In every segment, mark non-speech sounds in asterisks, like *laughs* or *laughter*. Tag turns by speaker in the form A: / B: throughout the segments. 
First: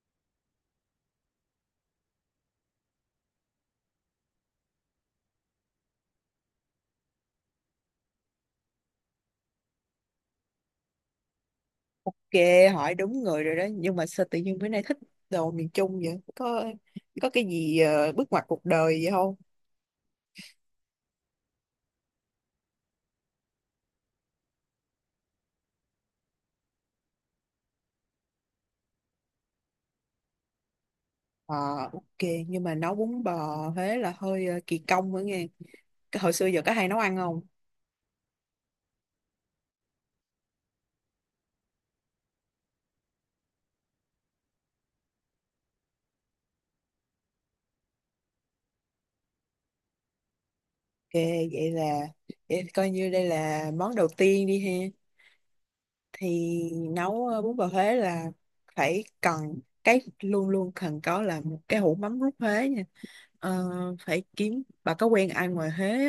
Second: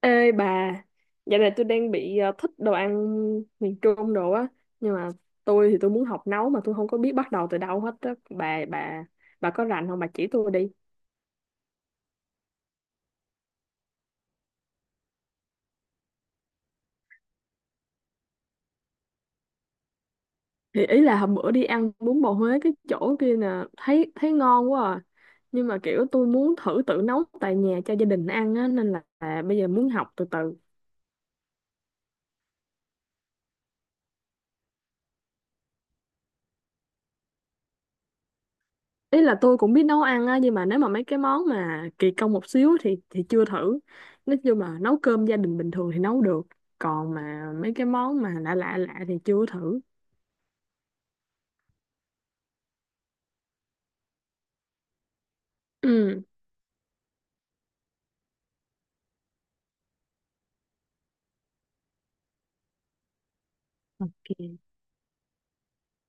A: Ê bà, dạo này tôi đang bị thích đồ ăn miền Trung đồ á, nhưng mà tôi muốn học nấu mà tôi không có biết bắt đầu từ đâu hết á. Bà có rành không, bà chỉ tôi đi.
B: Ok, hỏi đúng người rồi đó. Nhưng mà sao tự nhiên bữa nay thích đồ miền Trung vậy? Có cái gì bước ngoặt cuộc đời vậy không?
A: Thì ý là hôm bữa đi ăn bún bò Huế cái chỗ kia nè, thấy thấy ngon quá à. Nhưng mà kiểu tôi muốn thử tự nấu tại nhà cho gia đình ăn á nên là bây giờ muốn học từ từ.
B: Ờ, ok. Nhưng mà nấu bún bò Huế là hơi kỳ công nữa nghe. Cái hồi xưa giờ có hay nấu ăn không?
A: Ý là tôi cũng biết nấu ăn á, nhưng mà nếu mà mấy cái món mà kỳ công một xíu thì chưa thử. Nói chung là nấu cơm gia đình bình thường thì nấu được, còn mà mấy cái món mà lạ lạ lạ thì chưa thử.
B: Ok, vậy là vậy coi như đây là món đầu tiên đi ha.
A: Ừ.
B: Thì nấu bún bò Huế là phải cần cái luôn luôn cần có là một cái hũ mắm rút Huế nha. Ờ, phải
A: Ok.
B: kiếm bà có quen ai ngoài Huế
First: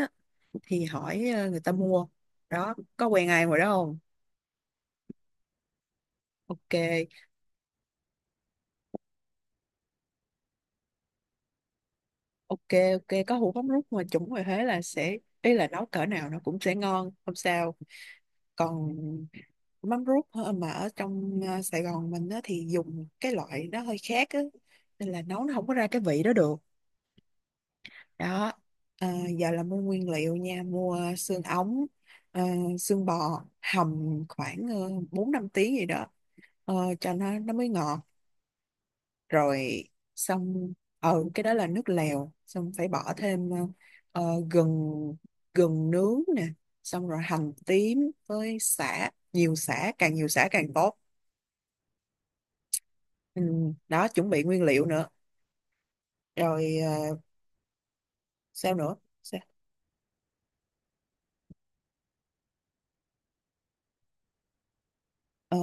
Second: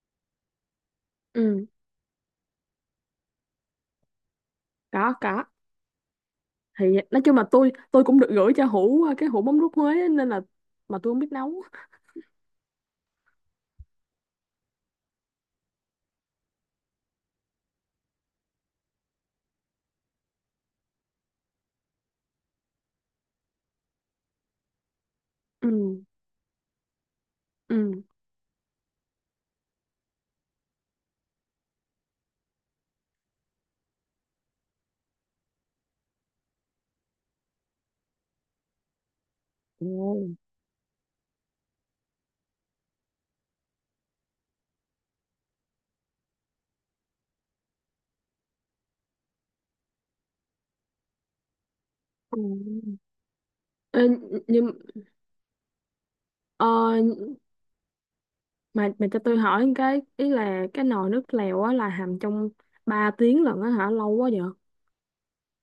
B: thì hỏi người
A: Ừ.
B: ta mua đó, có quen ai ngoài đó không?
A: Có có.
B: Ok,
A: Thì nói chung là tôi cũng được gửi cho Hữu cái hũ mắm rút Huế á, nên là mà tôi không biết nấu.
B: ok, có hũ mắm rút mà chuẩn ngoài Huế là sẽ ý là nấu cỡ nào nó cũng sẽ ngon không sao. Còn mắm rút hả, mà ở trong Sài Gòn mình á, thì dùng cái loại nó hơi khác á, nên là nấu nó không
A: Ừ.
B: có ra cái vị đó được
A: Ừ.
B: đó. Ờ, giờ là mua nguyên liệu nha, mua xương ống, ờ, xương bò hầm khoảng 4 5 tiếng gì đó, ờ, cho nó mới ngọt. Rồi
A: Ồ.
B: xong, ừ, cái đó là nước lèo, xong phải bỏ thêm gừng, gừng nướng nè, xong rồi hành tím với sả, nhiều sả càng tốt,
A: Ừ.
B: ừ,
A: Ê,
B: đó chuẩn bị nguyên
A: nhưng
B: liệu nữa.
A: ờ,
B: Rồi sao
A: mà
B: nữa.
A: cho tôi
B: Sao-
A: hỏi một cái, ý là cái nồi nước lèo á là hầm trong 3 tiếng lận á hả, lâu quá vậy?
B: Ờ,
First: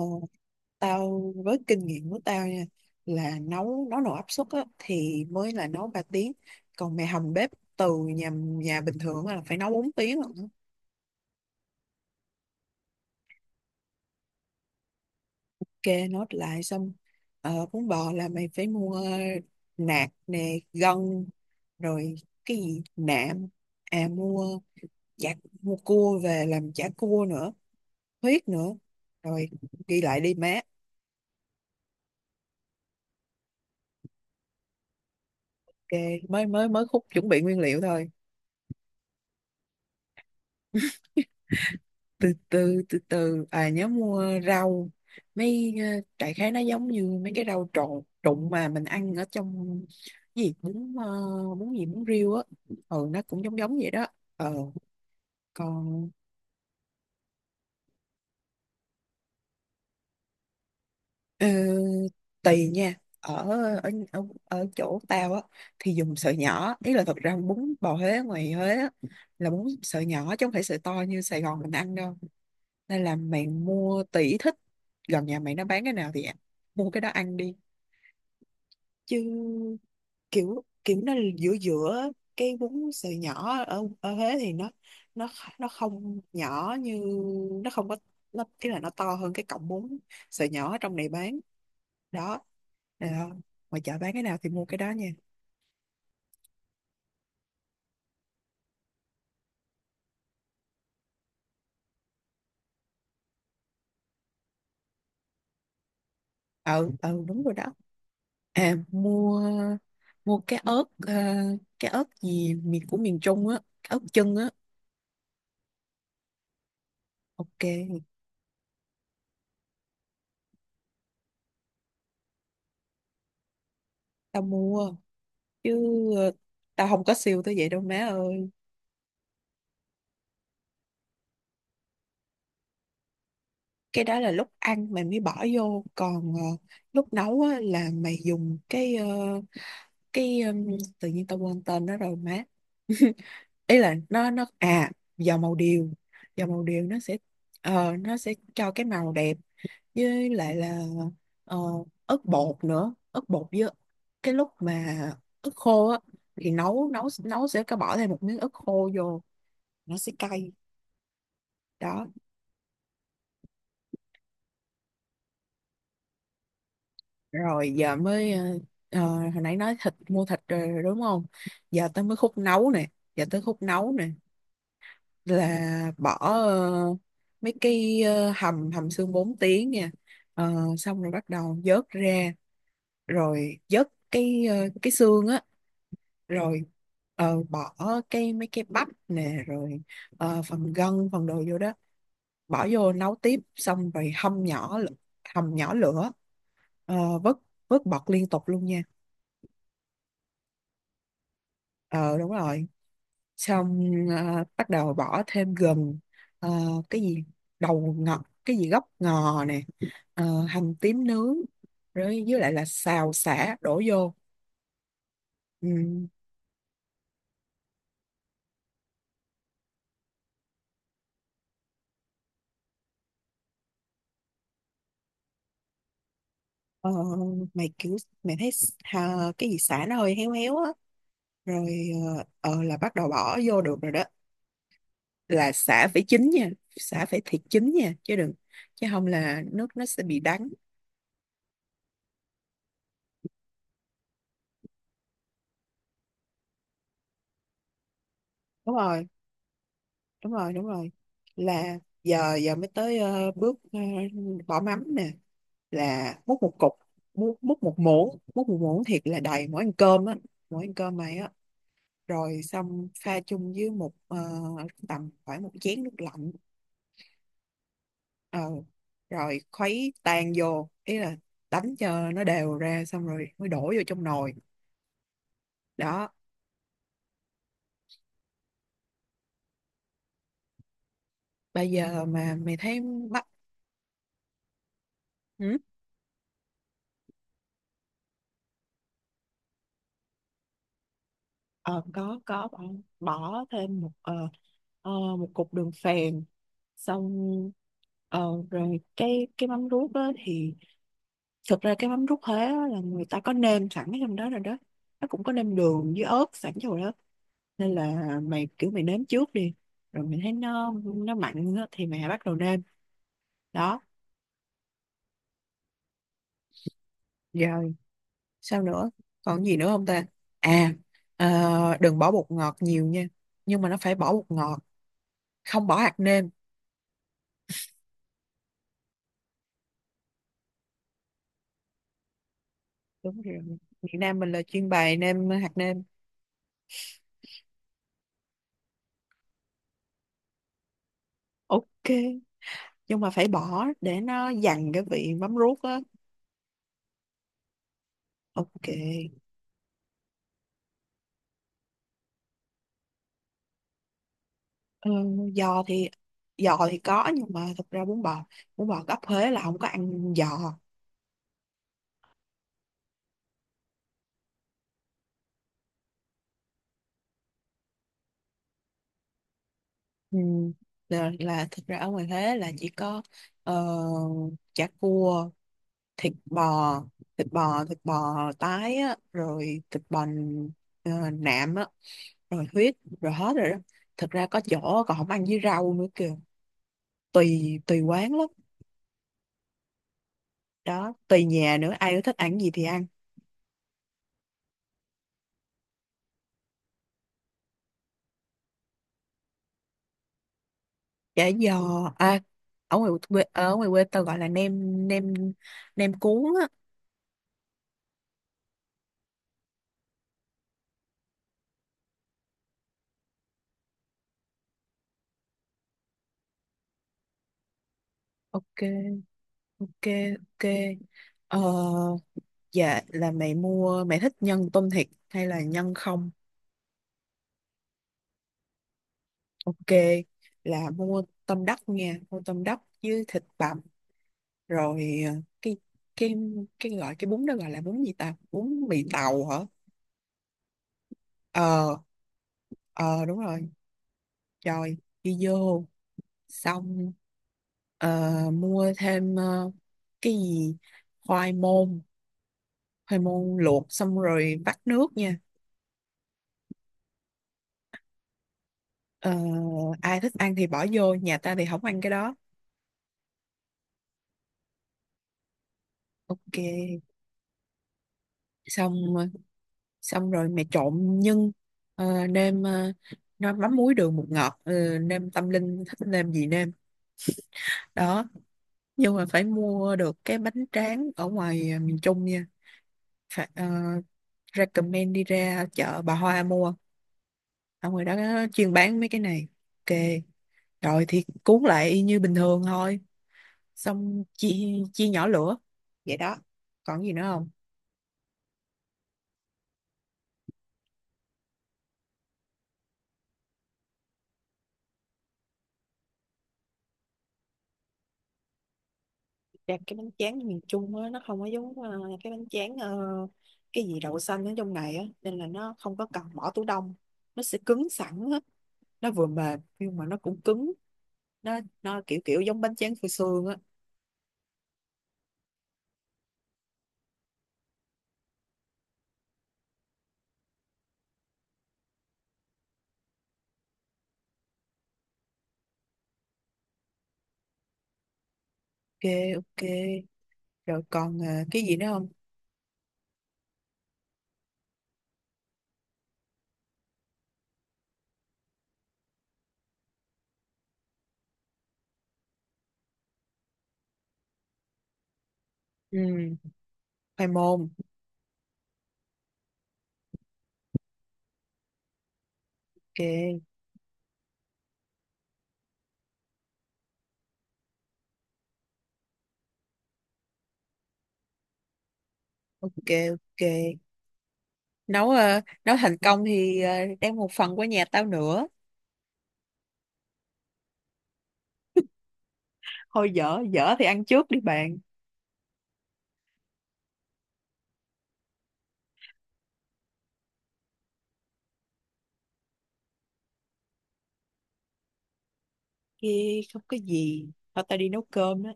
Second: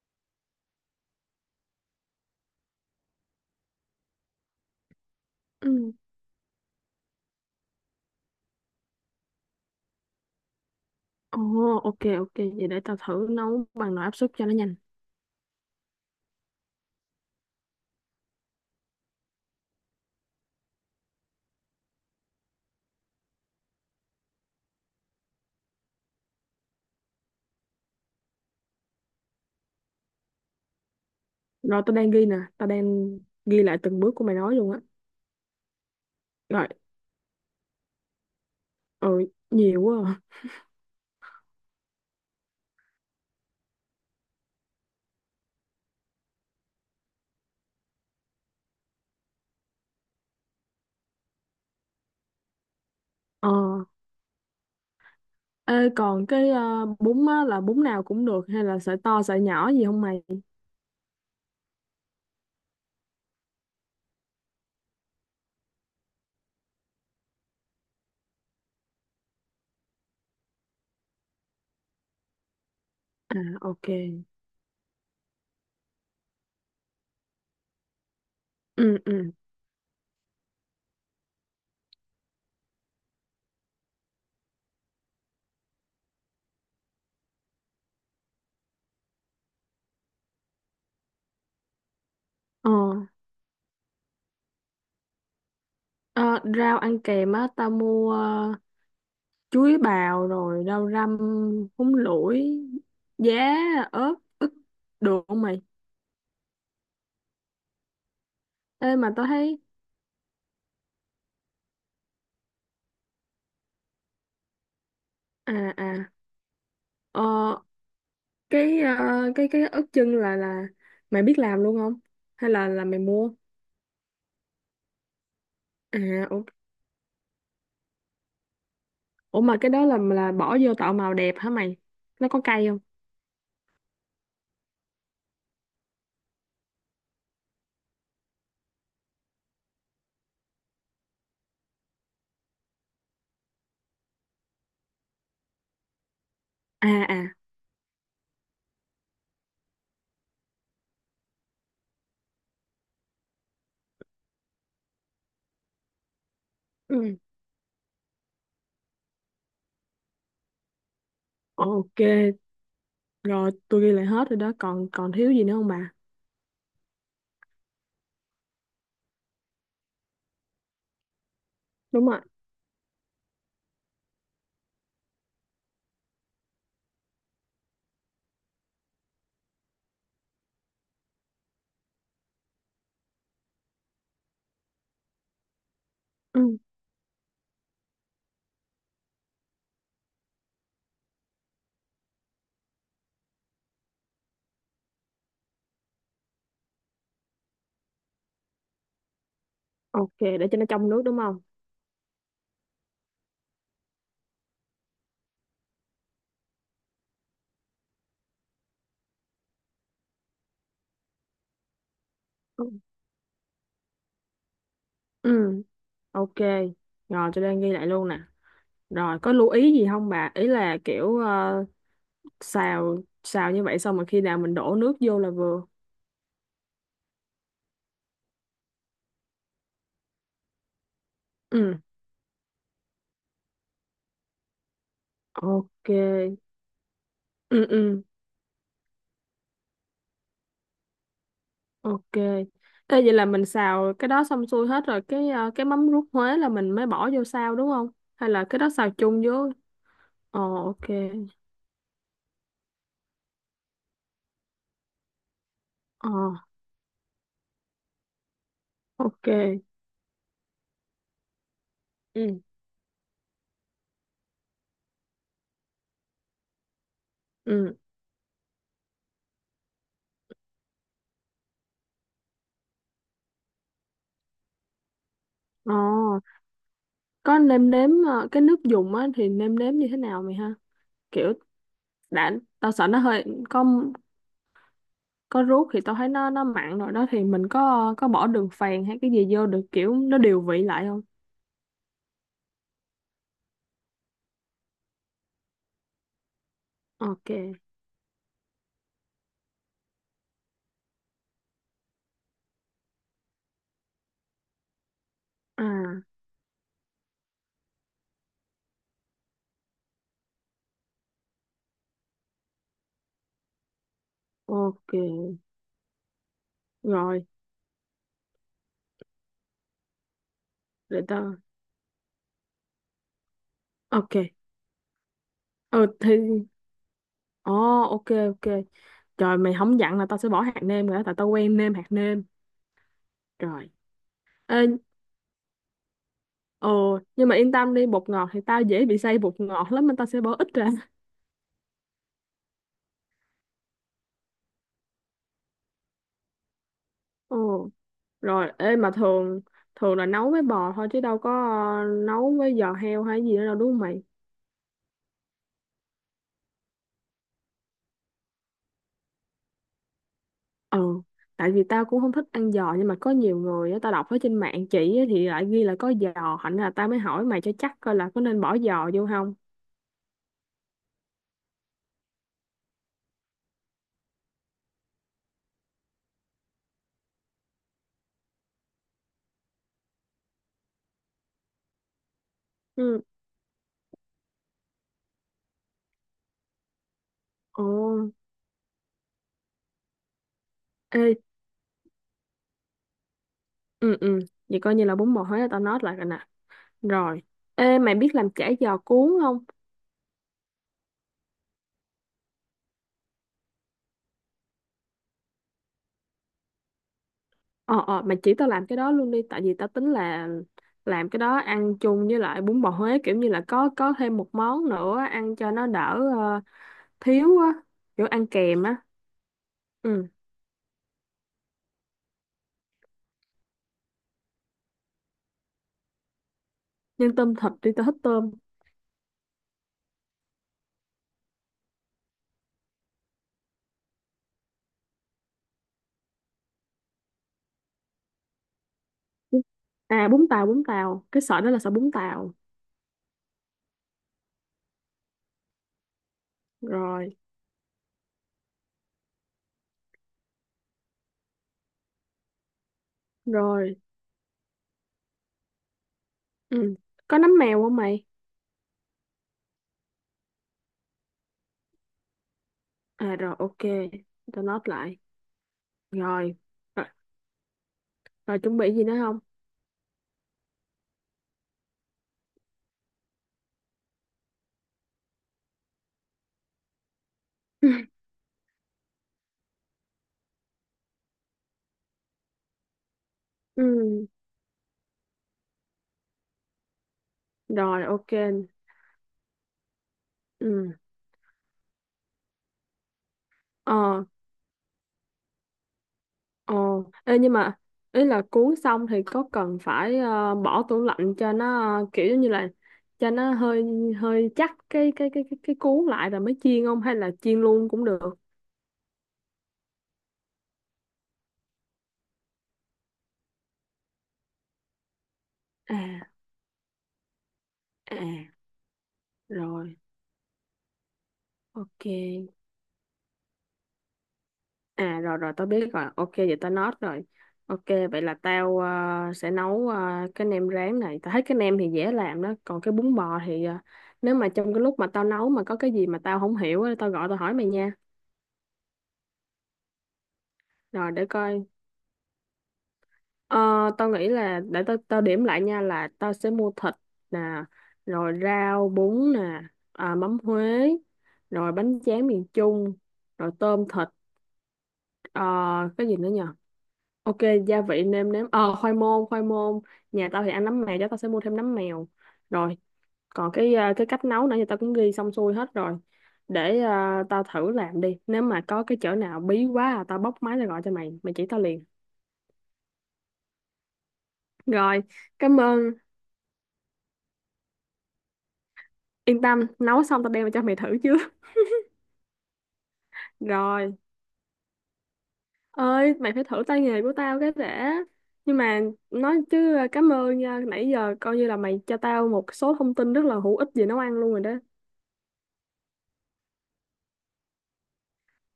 B: tao với kinh nghiệm của tao nha, là nấu nấu nồi áp suất á, thì mới là nấu
A: Ừ.
B: 3 tiếng, còn mày hầm bếp từ nhà nhà bình thường á là phải nấu 4 tiếng lận.
A: Ồ, ok, ok. Vậy để tao thử nấu bằng nồi áp suất cho nó nhanh.
B: Kê nốt lại xong, bún bò là mày phải mua nạc nè, gân, rồi cái gì nạm, à mua chả, mua cua về làm chả cua nữa, huyết nữa. Rồi ghi lại đi má.
A: Rồi tao đang ghi nè. Tao đang ghi lại từng bước của mày nói luôn á.
B: Ok, mới mới
A: Rồi,
B: mới khúc chuẩn bị nguyên liệu thôi.
A: ừ, nhiều quá. À.
B: Từ từ, à nhớ mua rau, mấy đại khái nó giống như mấy cái rau trộn trụng mà mình ăn ở trong cái gì bún bún gì bún riêu á, ừ nó cũng
A: Ờ.
B: giống giống vậy đó. Ờ
A: Ê,
B: còn
A: còn cái bún á, là bún nào cũng được hay là sợi to sợi nhỏ gì không mày?
B: ờ, tùy nha, ở ở chỗ tao á thì dùng sợi nhỏ, ý là thật ra bún bò Huế ngoài Huế á, là bún sợi nhỏ chứ không phải sợi to như Sài Gòn mình ăn đâu, nên là
A: À,
B: mày
A: ok.
B: mua tùy thích, gần nhà mày nó bán cái nào thì mua cái đó ăn đi.
A: Ừ,
B: Chứ
A: ừ.
B: kiểu kiểu nó giữa giữa cái bún sợi nhỏ ở ở Huế thì nó nó không nhỏ như, nó không có, nó ý là nó to hơn cái cọng bún sợi nhỏ ở trong này bán đó,
A: Ờ.
B: được không, ngoài chợ bán cái nào thì mua cái đó nha.
A: Ờ, rau ăn kèm á, tao mua chuối bào, rồi rau răm, húng lủi, giá, ớt, được không mày?
B: Ừ ừ đúng rồi đó, à
A: Ê, mà tao
B: mua,
A: thấy...
B: mua cái ớt cái ớt gì miền của miền Trung á, cái ớt chân á.
A: À, à. Ờ,
B: Ok,
A: cái cái ớt chân là mày biết làm luôn không hay là mày mua?
B: tao mua chứ,
A: À
B: ờ,
A: ủa,
B: tao không có siêu tới vậy đâu má ơi.
A: ủa mà cái đó là bỏ vô tạo màu đẹp hả mày, nó có cay không?
B: Cái đó là lúc ăn mày mới bỏ vô, còn lúc nấu á là mày dùng cái cái ừm, tự nhiên tao quên tên nó rồi má *laughs* ý là nó à, dầu màu điều, dầu màu điều
A: À
B: nó sẽ
A: à.
B: nó sẽ cho cái màu đẹp, với lại là ờ, ớt bột nữa, ớt bột với cái lúc mà ớt khô á thì nấu nấu
A: Ừ.
B: nấu sẽ có bỏ thêm một miếng ớt khô vô, nó sẽ cay
A: Ok,
B: đó.
A: rồi tôi ghi lại hết rồi đó, còn còn thiếu gì nữa không bà?
B: Rồi giờ mới ờ, hồi nãy nói thịt, mua thịt rồi, đúng không, giờ tới
A: Đúng
B: mới
A: rồi.
B: khúc nấu nè, giờ tới khúc nấu nè, là bỏ mấy cái hầm, hầm xương 4 tiếng nha. Ờ, xong rồi bắt đầu vớt ra, rồi vớt cái cái xương á,
A: Ừ.
B: rồi bỏ cái, mấy cái bắp nè, rồi phần gân phần đồ vô đó, bỏ vô nấu tiếp, xong rồi hâm nhỏ hầm nhỏ lửa, vớt, vớt bọt liên tục luôn nha.
A: Ok, để cho nó trong nước, đúng không?
B: Ờ đúng rồi, xong bắt đầu bỏ thêm gừng, ờ, cái gì đầu ngọt, cái gì gốc ngò nè, hành tím nướng, rồi với lại là
A: Ừ.
B: xào sả đổ vô.
A: Ừ,
B: Ừ.
A: ok, rồi tôi đang ghi lại luôn nè, rồi có lưu ý gì không bà, ý là kiểu xào xào như vậy xong mà khi nào mình đổ nước vô là vừa?
B: ờ, Mày kiểu mày thấy cái gì sả nó hơi héo héo á, rồi
A: Ừ.
B: là bắt đầu bỏ vô được rồi đó, là
A: Ok.
B: xả phải chín nha, xả phải thiệt
A: Ừ.
B: chín nha
A: Ừ.
B: chứ đừng, chứ không là nước nó sẽ bị đắng.
A: Ok. Ê, vậy là mình xào cái đó xong xuôi hết rồi, cái cái mắm rút Huế là mình mới bỏ vô xào đúng không, hay là cái đó
B: đúng
A: xào
B: rồi
A: chung với?
B: đúng
A: Ờ,
B: rồi đúng
A: ok.
B: rồi là giờ giờ mới tới bước bỏ mắm nè,
A: Ờ,
B: là múc một cục, múc một muỗng, múc một muỗng thiệt là
A: ok.
B: đầy mỗi ăn cơm á, mỗi ăn cơm này á,
A: Ừ.
B: rồi xong pha chung với một tầm khoảng một chén nước lạnh,
A: Ừ.
B: ờ, rồi khuấy tan vô, ý là đánh cho nó đều ra, xong rồi mới đổ vô trong nồi
A: Ờ,
B: đó.
A: có nêm nếm cái nước dùng á thì nêm nếm như thế nào mày ha, kiểu.
B: Bây giờ
A: Đã,
B: mà mày
A: tao
B: thấy
A: sợ nó hơi.
B: mắt
A: có có
B: ừ?
A: ruốc thì tao thấy nó mặn rồi đó, thì mình có bỏ đường phèn hay cái gì vô được, kiểu nó điều vị lại không?
B: Ờ có bỏ, bỏ thêm ờ, một cục đường phèn, xong
A: Ok.
B: ờ, rồi cái mắm ruốc đó thì thực ra cái mắm ruốc Huế á là người ta có nêm sẵn ở trong đó rồi đó, nó cũng có nêm đường
A: À.
B: với ớt sẵn trong đó, nên là mày kiểu mày nếm trước đi, rồi mày thấy nó mặn á thì mày bắt đầu nêm đó.
A: Ok, rồi
B: Rồi, sao nữa? Còn gì nữa không ta? À,
A: để tao.
B: ờ, đừng bỏ bột ngọt nhiều nha. Nhưng mà nó phải bỏ
A: Ok.
B: bột ngọt, không bỏ
A: Ừ
B: hạt
A: thì.
B: nêm.
A: Ồ. Ok. Ok. Trời, mày không dặn là tao sẽ bỏ hạt nêm rồi đó, tại tao quen nêm hạt nêm.
B: Đúng rồi.
A: Trời.
B: Việt Nam mình là
A: Ê.
B: chuyên bày nêm hạt nêm.
A: Ồ, nhưng mà yên tâm đi, bột ngọt thì tao dễ bị say bột ngọt lắm nên tao sẽ bỏ ít ra.
B: Ok, nhưng mà phải bỏ để nó dằn cái vị mắm ruốc á.
A: Ồ. Rồi
B: Ok.
A: ê, mà thường thường là nấu với bò thôi chứ đâu có nấu với giò heo hay gì nữa đâu, đúng không mày?
B: Ờ, giò thì, giò thì có nhưng mà thật ra bún bò gốc Huế là không có ăn giò.
A: Ừ. Tại vì tao cũng không thích ăn giò, nhưng mà có nhiều người á, tao đọc ở trên mạng chỉ á, thì lại ghi là có giò, thành ra là tao mới hỏi mày cho chắc coi là có nên bỏ giò vô không.
B: Ừ. Là thật ra ở ngoài Huế là chỉ có ờ, chả cua, thịt bò, thịt bò tái á, rồi thịt bò nạm á, rồi huyết,
A: Ừ.
B: rồi hết rồi đó. Thực ra có chỗ còn không ăn với rau nữa kìa, tùy
A: Ồ.
B: tùy quán lắm đó,
A: Ê,
B: tùy nhà nữa, ai có thích ăn gì thì ăn.
A: ừ, ừ, vậy coi như là bún bò Huế là tao nói lại rồi nè. Rồi ê, mày biết làm chả giò cuốn không?
B: Chả giò à, ở ngoài quê ở ngoài quê tao gọi là nem nem nem cuốn á.
A: Ờ, ờ, mày chỉ tao làm cái đó luôn đi, tại vì tao tính là làm cái đó ăn chung với lại bún bò Huế, kiểu như là có thêm một món nữa ăn cho nó đỡ thiếu á, kiểu ăn kèm á.
B: ok ok
A: Ừ.
B: ok ờ, dạ là mày mua, mày thích nhân tôm thịt hay là nhân không.
A: Nhân tôm thịt đi, tao thích tôm.
B: Ok, là mua tôm đất nha, mua tôm đất với thịt bằm, rồi cái cái cái gọi cái bún đó gọi là bún gì ta? Bún mì tàu hả?
A: À, bún tàu, cái sợi đó là sợi
B: Ờ,
A: bún tàu.
B: ờ đúng rồi. Rồi đi vô xong
A: Rồi.
B: mua thêm cái gì khoai môn, khoai môn luộc
A: Rồi.
B: xong rồi vắt nước nha.
A: Ừ. Có nấm mèo không mày?
B: Ờ, ai thích ăn thì bỏ vô, nhà ta thì không ăn cái đó.
A: À rồi, ok, tao note lại rồi.
B: Ok,
A: Ờ. Rồi chuẩn bị gì nữa
B: xong
A: không?
B: xong rồi mẹ trộn nhân, nêm nó mắm muối đường bột ngọt, nêm tâm linh thích nêm gì nêm đó,
A: *laughs*
B: nhưng mà phải mua được cái bánh tráng ở ngoài miền Trung nha, phải
A: Ừ.
B: recommend đi ra chợ Bà Hoa mua, ở ngoài
A: Rồi
B: đó
A: ok.
B: chuyên bán mấy cái này, ok,
A: Ừ.
B: rồi thì cuốn lại y như bình thường thôi, xong
A: Ờ,
B: chia, chia nhỏ lửa vậy đó.
A: ờ.
B: Còn gì nữa
A: Ê,
B: không?
A: nhưng mà ý là cuốn xong thì có cần phải bỏ tủ lạnh cho nó kiểu giống như là cho nó hơi hơi chắc cái cuốn lại rồi mới chiên không, hay là chiên luôn cũng được?
B: Dạ, cái bánh tráng miền Trung á, nó không có giống cái bánh tráng cái gì đậu xanh ở trong này á, nên là nó không có cần
A: À,
B: bỏ tủ đông, nó sẽ cứng
A: à.
B: sẵn á, nó vừa mềm nhưng
A: Rồi
B: mà nó cũng cứng, nó
A: ok.
B: kiểu kiểu giống bánh tráng phô xương á.
A: À, rồi rồi tao biết rồi, ok vậy tao note rồi. Ok, vậy là tao sẽ nấu cái nem rán này. Tao thấy cái nem thì dễ làm đó, còn cái bún bò thì ờ, nếu mà trong cái lúc mà tao nấu mà có cái gì mà tao không hiểu á, tao gọi tao hỏi mày nha.
B: Ok ok, rồi
A: Rồi
B: còn
A: để
B: cái
A: coi.
B: gì nữa không.
A: Ờ, tao nghĩ là để tao tao điểm lại nha, là tao sẽ mua thịt nè, rồi rau bún nè, à, mắm Huế, rồi bánh tráng miền Trung, rồi tôm thịt, ờ, cái gì nữa
B: Ừ
A: nhỉ?
B: khoai
A: Ok,
B: môn.
A: gia vị nêm nếm. Ờ, khoai môn, khoai môn. Nhà tao thì ăn nấm mèo, cho tao sẽ mua thêm nấm mèo. Rồi,
B: ok
A: còn cái à, cái cách nấu nãy giờ tao cũng ghi xong xuôi hết rồi. Để à, tao thử làm đi. Nếu mà có cái chỗ nào bí quá à, tao bóc máy ra gọi cho mày, mày chỉ tao liền.
B: ok ok
A: Rồi,
B: nấu
A: cảm
B: nấu
A: ơn.
B: thành công thì đem một phần qua nhà tao nữa.
A: Yên tâm, nấu xong tao đem về cho mày thử chứ. *laughs*
B: Thôi dở dở thì
A: Rồi,
B: ăn trước đi bạn,
A: ơi, mày phải thử tay nghề của tao cái đã. Nhưng mà nói chứ à, cảm ơn nha, nãy giờ coi như là mày cho tao một số thông tin rất là hữu ích về nấu ăn luôn rồi đó.
B: kia không có gì, thôi tao đi nấu cơm á,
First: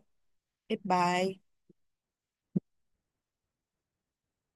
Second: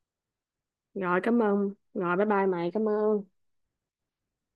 B: bye
A: Rồi
B: bye.
A: cảm ơn. Rồi bye bye mày, cảm ơn.